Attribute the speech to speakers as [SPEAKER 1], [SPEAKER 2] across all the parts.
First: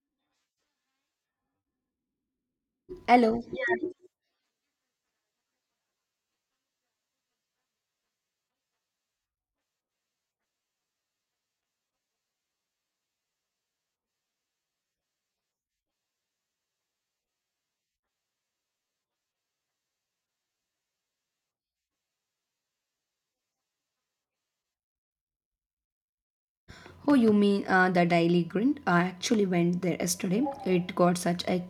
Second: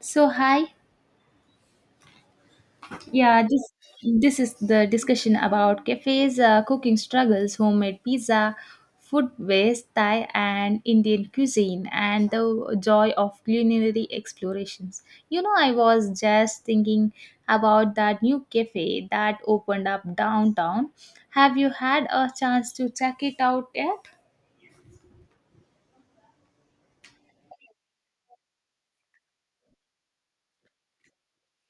[SPEAKER 1] So hi,
[SPEAKER 2] Hello.
[SPEAKER 1] yeah, this
[SPEAKER 2] Yeah.
[SPEAKER 1] this is the discussion about cafes, cooking struggles, homemade pizza, food waste, Thai and Indian cuisine, and the joy of culinary explorations. You know, I was just thinking about that new cafe that opened up downtown. Have you had a chance to check it out yet?
[SPEAKER 2] Oh, you mean the Daily Grind? I actually went there yesterday. It got such a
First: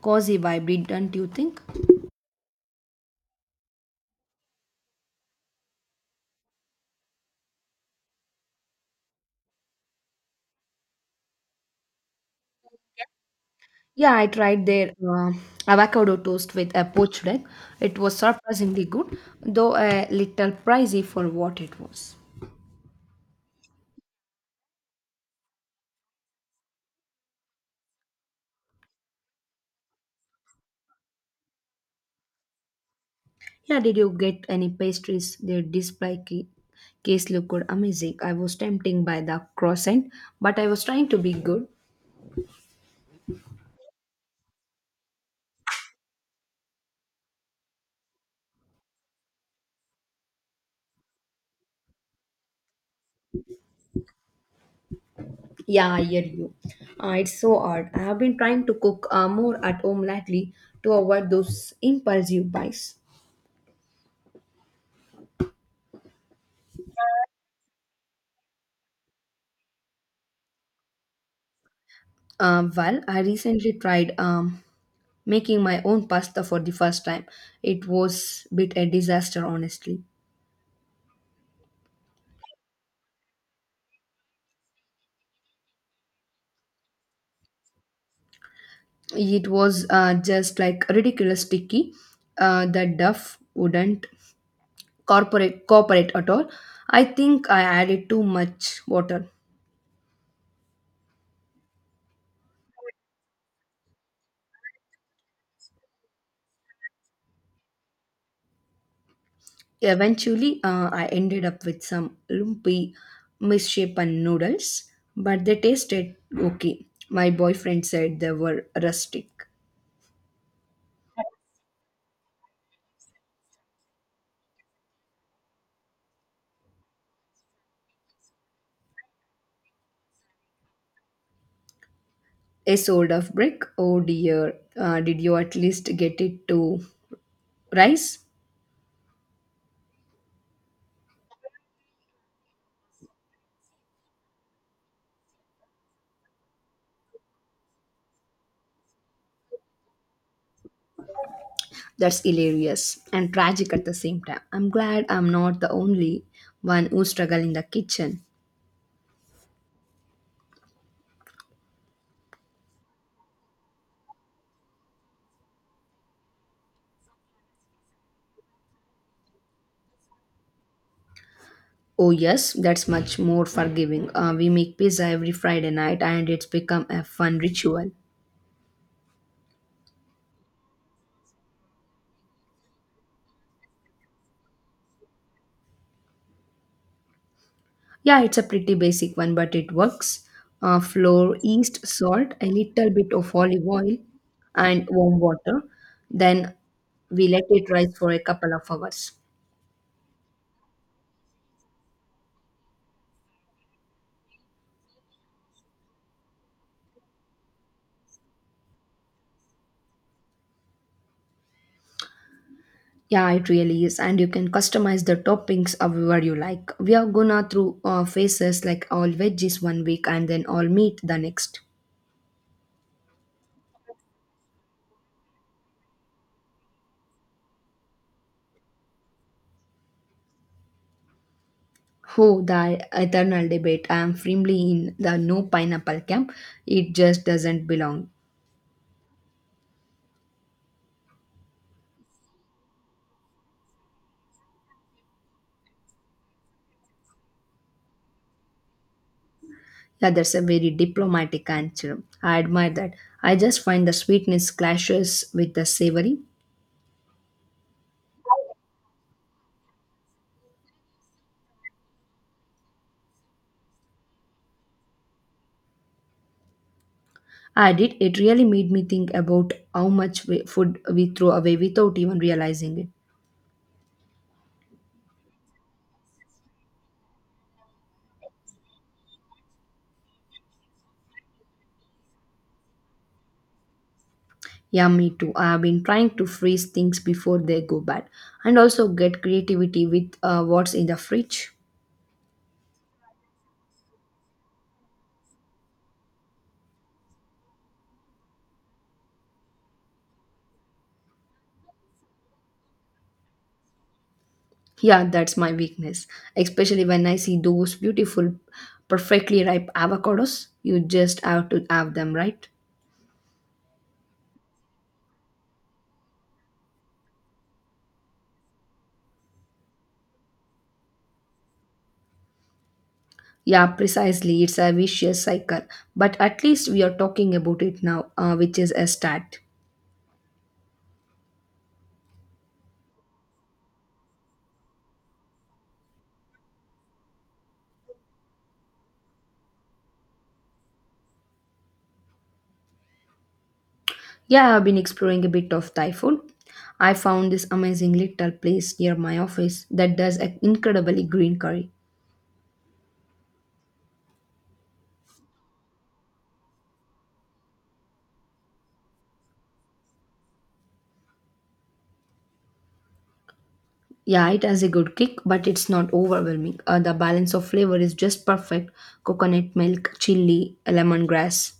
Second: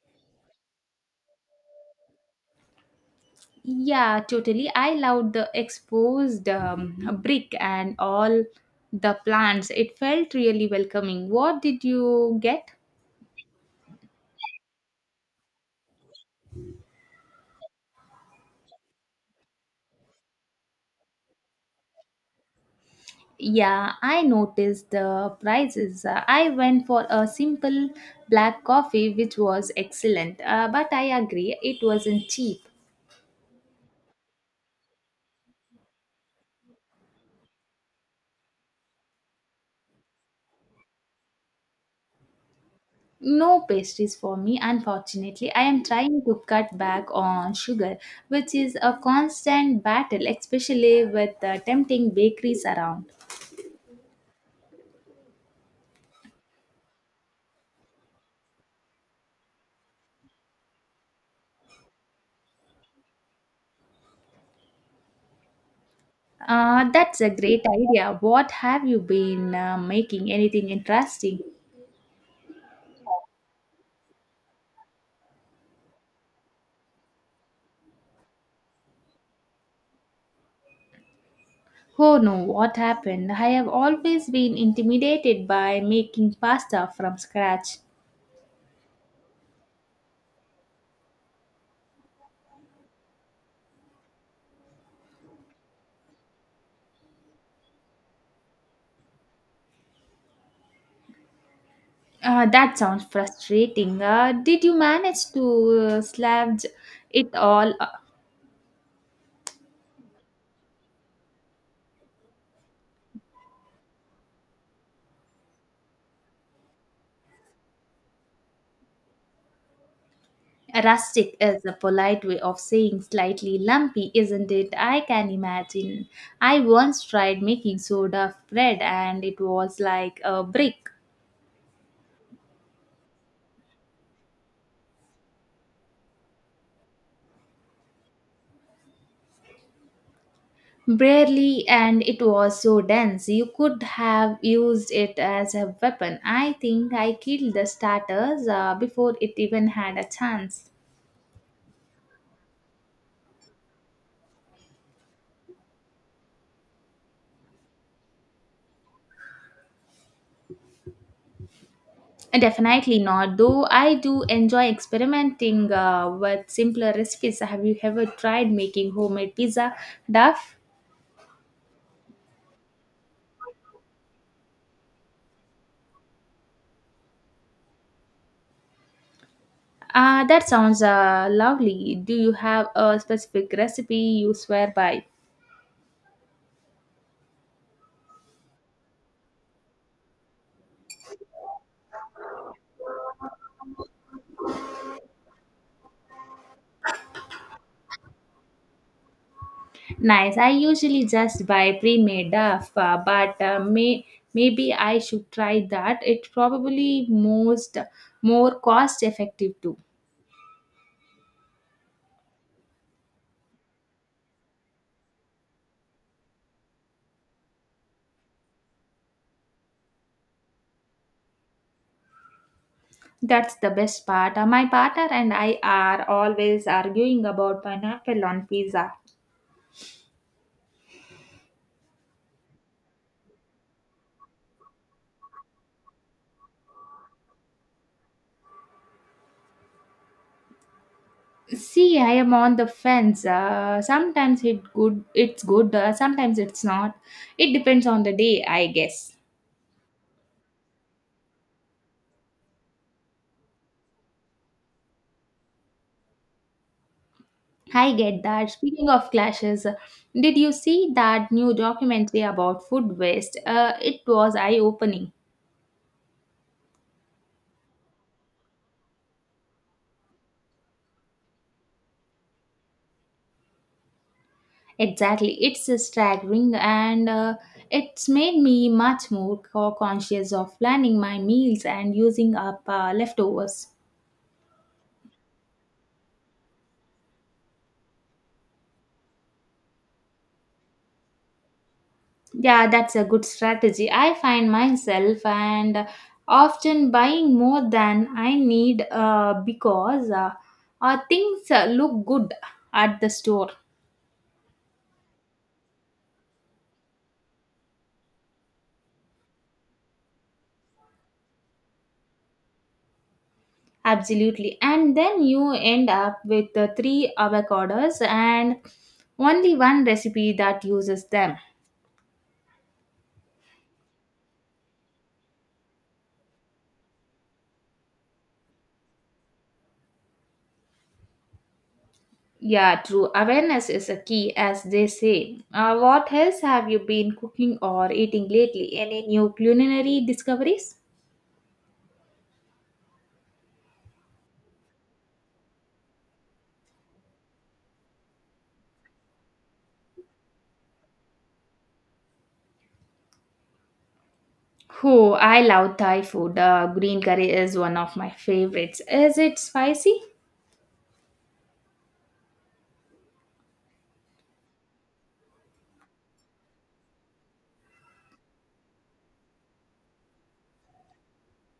[SPEAKER 2] cozy vibe, didn't you think?
[SPEAKER 1] Yeah, totally. I loved the exposed brick and all the plants. It felt really welcoming. What did you get?
[SPEAKER 2] Yeah, I tried their avocado toast with a poached egg. It was surprisingly good, though a little pricey for what it was.
[SPEAKER 1] Yeah, I noticed the prices. I went for a simple black coffee, which was excellent. But I agree, it wasn't cheap.
[SPEAKER 2] Yeah, did you get any pastries? Their display case looked amazing. I was tempted by the croissant, but I was trying to be good.
[SPEAKER 1] No pastries for me, unfortunately. I am trying to cut back on sugar, which is a constant battle, especially with the tempting bakeries around.
[SPEAKER 2] Yeah, I hear you. It's so hard. I have been trying to cook more at home lately to avoid those impulsive buys.
[SPEAKER 1] That's a great idea. What have you been making? Anything interesting?
[SPEAKER 2] Well, I recently tried making my own pasta for the first time. It was bit a disaster, honestly.
[SPEAKER 1] Oh no, what happened? I have always been intimidated by making pasta from scratch.
[SPEAKER 2] It was just like ridiculous sticky. The duff wouldn't cooperate at all. I think I added too much water.
[SPEAKER 1] That sounds frustrating. Did you manage to slavge it all?
[SPEAKER 2] Eventually, I ended up with some lumpy, misshapen noodles, but they tasted okay. My boyfriend said they were rustic.
[SPEAKER 1] Rustic is a polite way of saying slightly lumpy, isn't it? I can imagine. I once tried making soda bread and it was like a brick.
[SPEAKER 2] A sort of brick. Oh dear, did you at least get it to rice?
[SPEAKER 1] Barely, and it was so dense you could have used it as a weapon. I think I killed the starters before it even had a chance.
[SPEAKER 2] That's hilarious and tragic at the same time. I'm glad I'm not the only one who struggle in the kitchen.
[SPEAKER 1] Definitely not, though I do enjoy experimenting with simpler recipes. Have you ever tried making homemade pizza duff?
[SPEAKER 2] Oh yes, that's much more forgiving. We make pizza every Friday night, and it's become a fun ritual.
[SPEAKER 1] That sounds lovely. Do you have a specific recipe you swear by?
[SPEAKER 2] Yeah, it's a pretty basic one, but it works. Flour, yeast, salt, a little bit of olive oil, and warm water. Then we let it rise for a couple of hours.
[SPEAKER 1] Nice. I usually just buy pre-made stuff, but maybe I should try that. It's probably most more cost effective too.
[SPEAKER 2] Yeah, it really is, and you can customize the toppings however you like. We are gonna through phases like all veggies one week and then all meat the next.
[SPEAKER 1] That's the best part. My partner and I are always arguing about pineapple on pizza.
[SPEAKER 2] Oh, the eternal debate! I am firmly in the no pineapple camp. It just doesn't belong.
[SPEAKER 1] See, I am on the fence. Sometimes it's good. Sometimes it's not. It depends on the day, I guess.
[SPEAKER 2] Yeah, that's a very diplomatic answer. I admire that. I just find the sweetness clashes with the savory.
[SPEAKER 1] I get that. Speaking of clashes, did you see that new documentary about food waste? It was eye opening.
[SPEAKER 2] I did. It really made me think about how much food we throw away without even realizing it.
[SPEAKER 1] Exactly. It's staggering and it's made me much more conscious of planning my meals and using up leftovers.
[SPEAKER 2] Yeah, me too. I have been trying to freeze things before they go bad and also get creativity with what's in the fridge.
[SPEAKER 1] Yeah, that's a good strategy. I find myself and often buying more than I need because things look good at the store.
[SPEAKER 2] Yeah, that's my weakness, especially when I see those beautiful, perfectly ripe avocados. You just have to have them, right?
[SPEAKER 1] Absolutely. And then you end up with the three avocados and only one recipe that uses them.
[SPEAKER 2] Yeah, precisely. It's a vicious cycle. But at least we are talking about it now, which is a start.
[SPEAKER 1] Yeah, true. Awareness is a key, as they say. What else have you been cooking or eating lately? Any new culinary discoveries?
[SPEAKER 2] Yeah, I've been exploring a bit of Thai food. I found this amazing little place near my office that does an incredibly green curry.
[SPEAKER 1] Oh, I love Thai food. Green curry is one of my favorites. Is it spicy?
[SPEAKER 2] Yeah, it has a good kick, but it's not overwhelming. The balance of flavor is just perfect: coconut milk, chili, lemongrass.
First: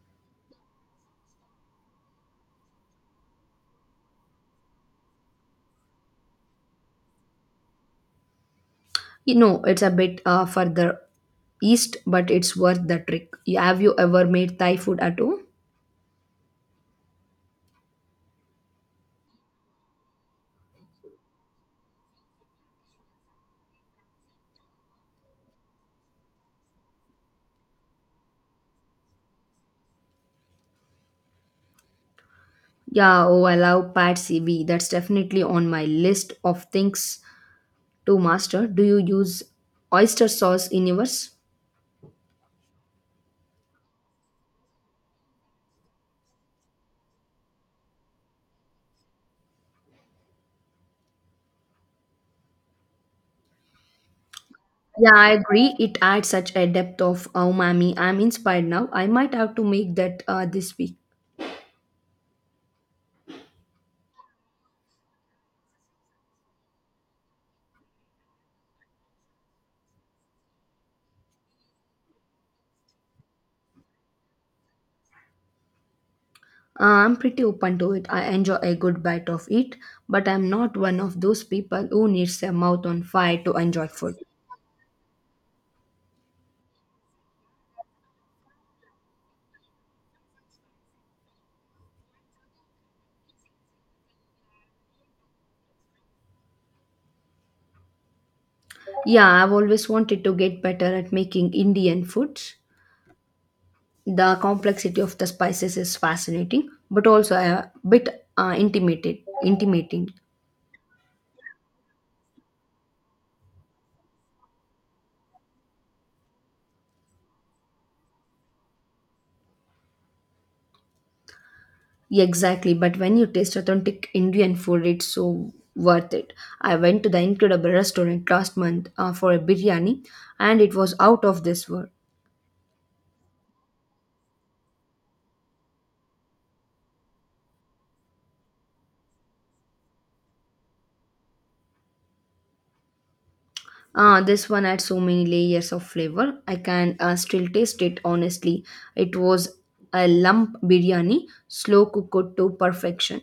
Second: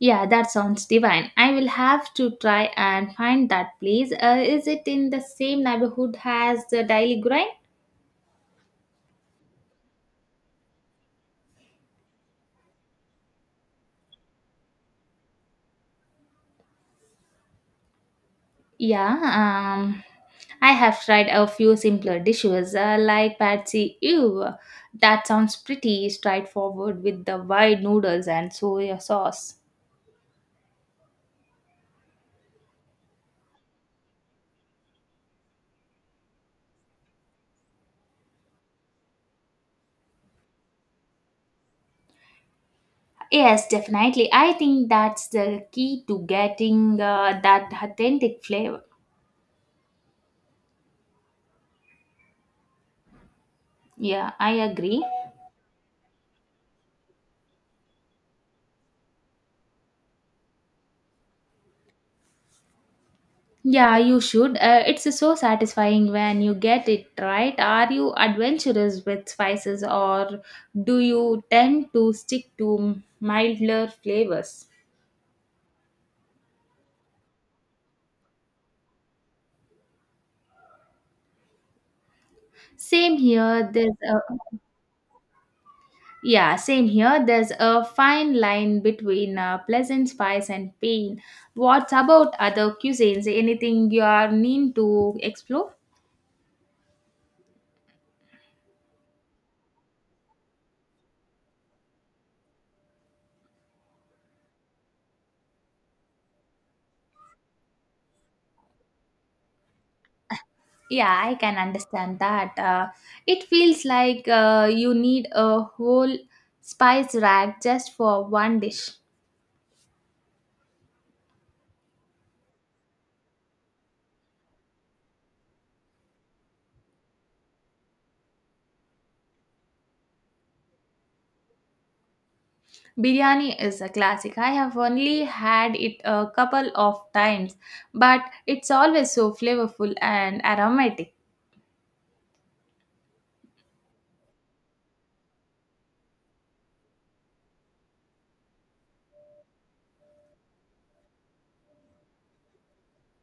[SPEAKER 1] Yeah, that sounds divine. I will have to try and find that place. Is it in the same neighborhood as the Daily Grind?
[SPEAKER 2] You know, it's a bit further east, but it's worth the trip. Have you ever made Thai food at home?
[SPEAKER 1] Yeah, um, I have tried a few simpler dishes like patsy ew. That sounds pretty straightforward with the wide noodles and soya sauce.
[SPEAKER 2] Yeah, oh, I love Pat CV. That's definitely on my list of things to master. Do you use oyster sauce in yours?
[SPEAKER 1] Yes, definitely. I think that's the key to getting that authentic flavor. Yeah, I agree.
[SPEAKER 2] Yeah, I agree. It adds such a depth of umami. I'm inspired now. I might have to make that this week.
[SPEAKER 1] Yeah, you should. It's so satisfying when you get it right. Are you adventurous with spices or do you tend to stick to milder flavors?
[SPEAKER 2] I'm pretty open to it. I enjoy a good bite of it, but I'm not one of those people who needs a mouth on
[SPEAKER 1] Same
[SPEAKER 2] fire to
[SPEAKER 1] here.
[SPEAKER 2] enjoy
[SPEAKER 1] There's
[SPEAKER 2] food.
[SPEAKER 1] a yeah. Same here. There's a fine line between pleasant spice and pain. What about other cuisines? Anything you are mean to explore?
[SPEAKER 2] Yeah, I've always wanted to get better at making Indian food. The complexity of the spices is fascinating, but also a bit intimating.
[SPEAKER 1] Yeah, I can understand that. It feels like you need a whole spice rack just for one dish.
[SPEAKER 2] Exactly, but when you taste authentic Indian food, it's so worth it. I went to the incredible restaurant last month for a biryani, and it was out of this world.
[SPEAKER 1] Biryani is a classic. I have only had it a couple of times, but it's always so flavorful and aromatic.
[SPEAKER 2] Ah, this one had so many layers of flavor. I can still taste it honestly. It was a lump biryani, slow cooked to perfection.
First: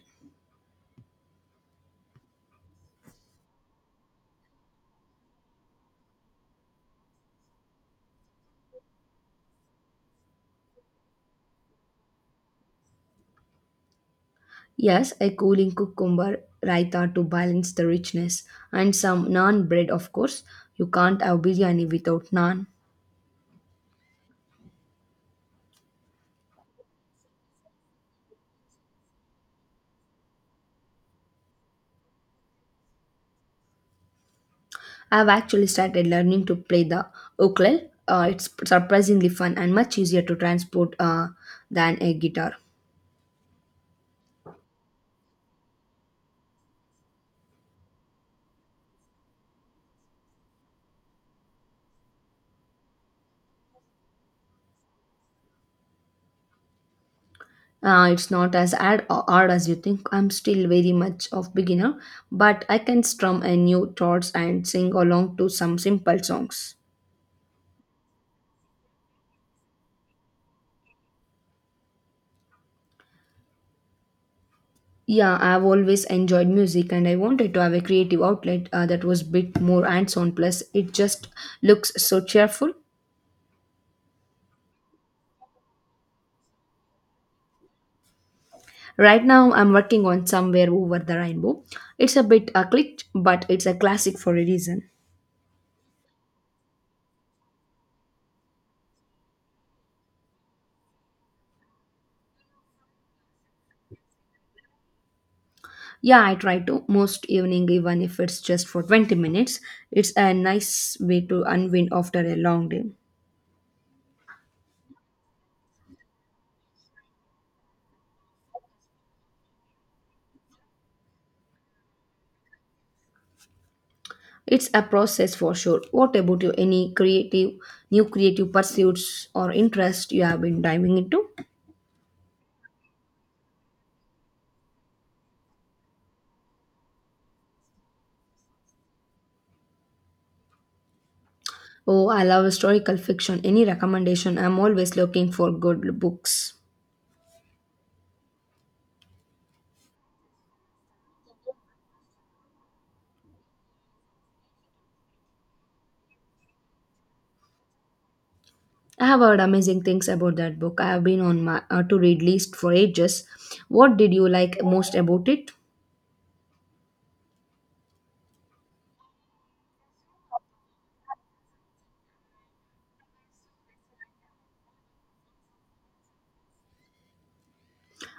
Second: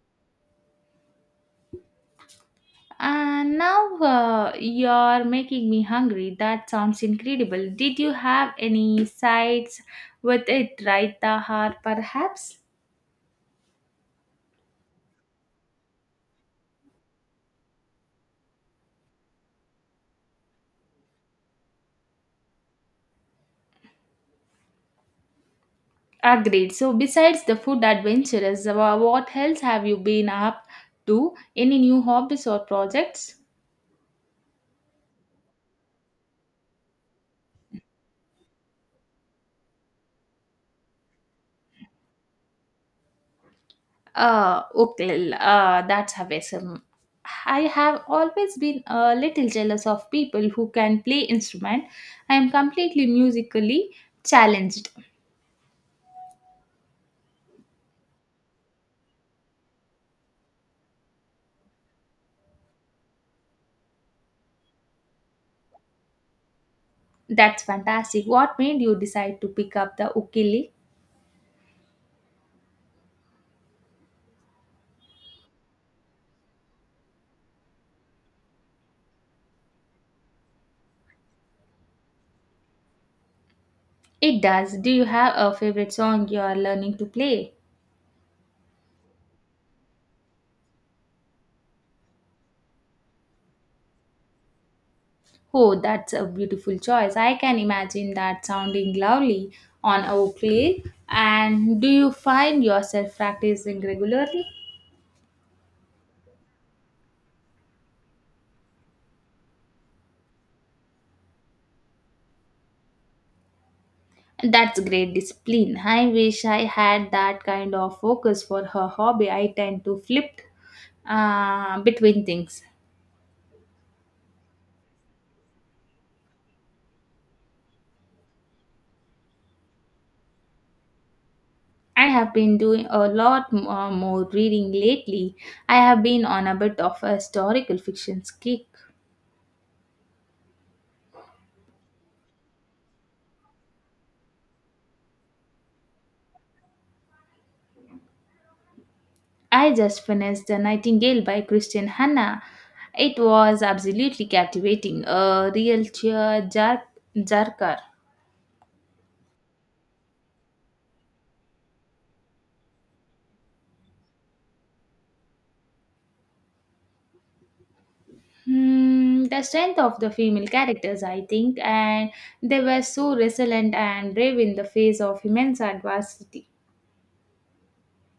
[SPEAKER 1] And now you're making me hungry. That sounds incredible. Did you have any sides with it, right, Tahar? Perhaps?
[SPEAKER 2] Yes, a cooling cucumber raita to balance the richness, and some naan bread, of course. You can't have biryani without naan.
[SPEAKER 1] Agreed. So, besides the food adventures, what else have you been up to? Any new hobbies or projects?
[SPEAKER 2] I've actually started learning to play the ukulele. It's surprisingly fun and much easier to transport than a guitar.
[SPEAKER 1] Okay, that's awesome. I have always been a little jealous of people who can play instrument. I am completely musically challenged.
[SPEAKER 2] It's not as hard as you think. I'm still very much of beginner, but I can strum a new chords and sing along to some simple songs.
[SPEAKER 1] That's fantastic. What made you decide to pick up the ukulele?
[SPEAKER 2] Yeah, I've always enjoyed music and I wanted to have a creative outlet that was bit more hands-on, plus it just looks so cheerful.
[SPEAKER 1] It does. Do you have a favorite song you are learning to play?
[SPEAKER 2] Right now I'm working on Somewhere Over the Rainbow. It's a bit clicked, but it's a classic for a reason.
[SPEAKER 1] Oh, that's a beautiful choice. I can imagine that sounding lovely on a ukulele. And do you find yourself practicing regularly?
[SPEAKER 2] Yeah, I try to most evening even if it's just for 20 minutes. It's a nice way to unwind after a long day.
[SPEAKER 1] That's great discipline. I wish I had that kind of focus for her hobby. I tend to flip between things.
[SPEAKER 2] It's a process for sure. What about you? Any creative, new creative pursuits or interest you have been diving into?
[SPEAKER 1] I have been doing a lot more reading lately. I have been on a bit of a historical fiction kick.
[SPEAKER 2] Oh, I love historical fiction. Any recommendation? I'm always looking for good books.
[SPEAKER 1] I just finished The Nightingale by Christian Hanna. It was absolutely captivating, a real jerker.
[SPEAKER 2] I have heard amazing things about that book. I have been on my to read list for ages. What did you like most about it?
[SPEAKER 1] Hmm, the strength of the female characters, I think, and they were so resilient and brave in the face of immense adversity.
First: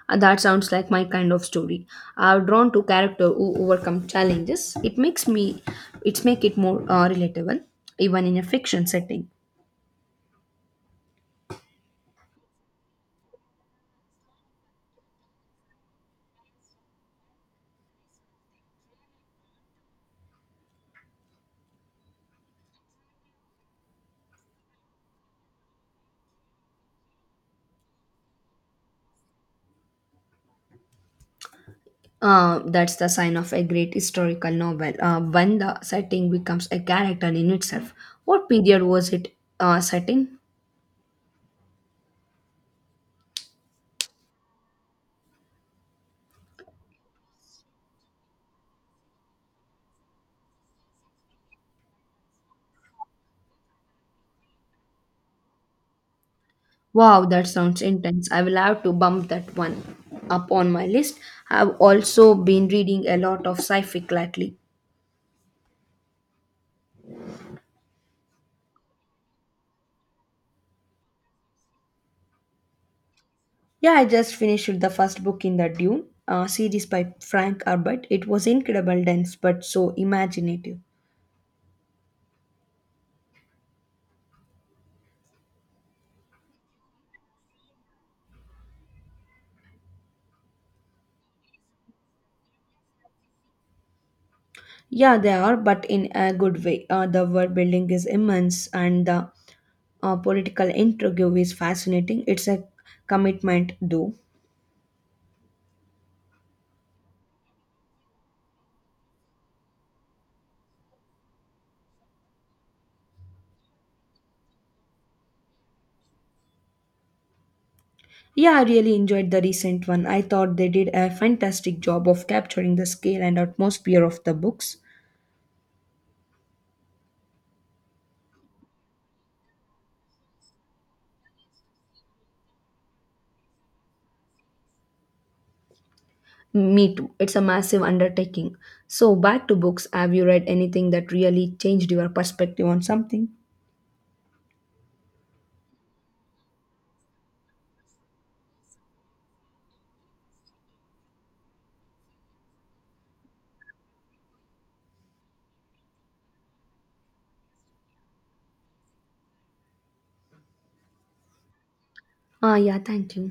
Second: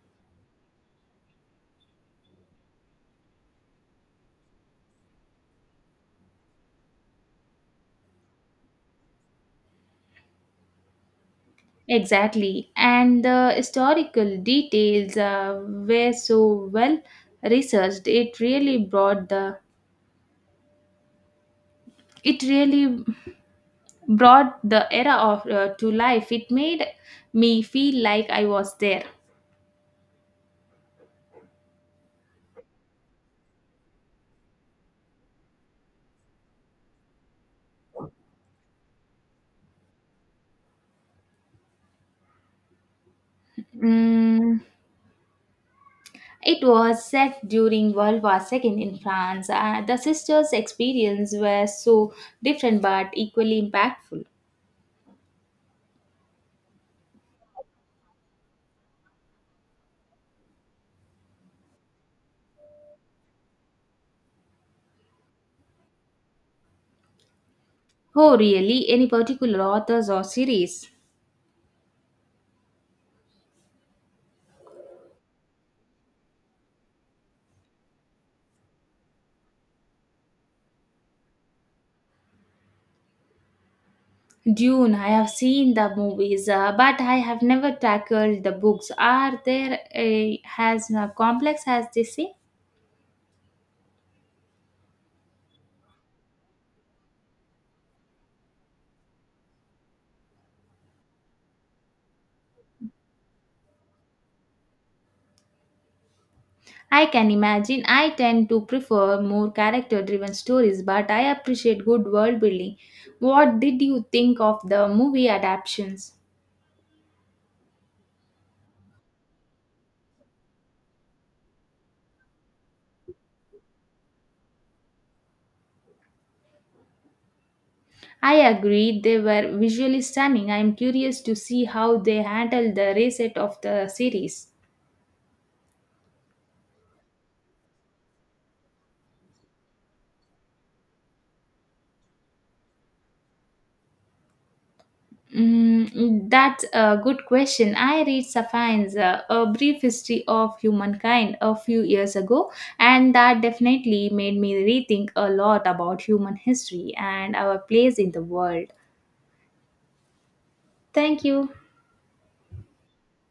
[SPEAKER 2] That sounds like my kind of story. I'm drawn to character who overcome challenges. It makes it's make it more relatable, even in a fiction setting.
[SPEAKER 1] Exactly, and the historical details were so well researched. It really brought the era of to life. It made me feel like I was there.
[SPEAKER 2] That's the sign of a great historical novel when the setting becomes a character in itself. What period was it set in?
[SPEAKER 1] Mm, it was set during World War Second in France. The sisters' experience were so different but equally impactful.
[SPEAKER 2] Wow, that sounds intense. I will have to bump that one up on my list. I've also been reading a lot of sci-fic lately.
[SPEAKER 1] Oh, really? Any particular authors or series?
[SPEAKER 2] Yeah, I just finished the first book in the Dune series by Frank Herbert. It was incredible, dense, but so imaginative.
[SPEAKER 1] Dune, I have seen the movies, but I have never tackled the books. Are there a, as complex as they say?
[SPEAKER 2] Yeah, they are, but in a good way. The world building is immense, and the political intrigue is fascinating. It's a commitment, though.
[SPEAKER 1] I can imagine. I tend to prefer more character-driven stories, but I appreciate good world building. What did you think of the movie adaptations?
[SPEAKER 2] Yeah, I really enjoyed the recent one. I thought they did a fantastic job of capturing the scale and atmosphere of the books.
[SPEAKER 1] I agree they were visually stunning. I am curious to see how they handle the reset of the series.
[SPEAKER 2] Me too. It's a massive undertaking. So, back to books. Have you read anything that really changed your perspective on something?
[SPEAKER 1] Mm, that's a good question. I read Sapiens, A Brief History of Humankind, a few years ago, and that definitely made me rethink a lot about human history and our place in the world. Thank you.
[SPEAKER 2] Ah, yeah, thank you.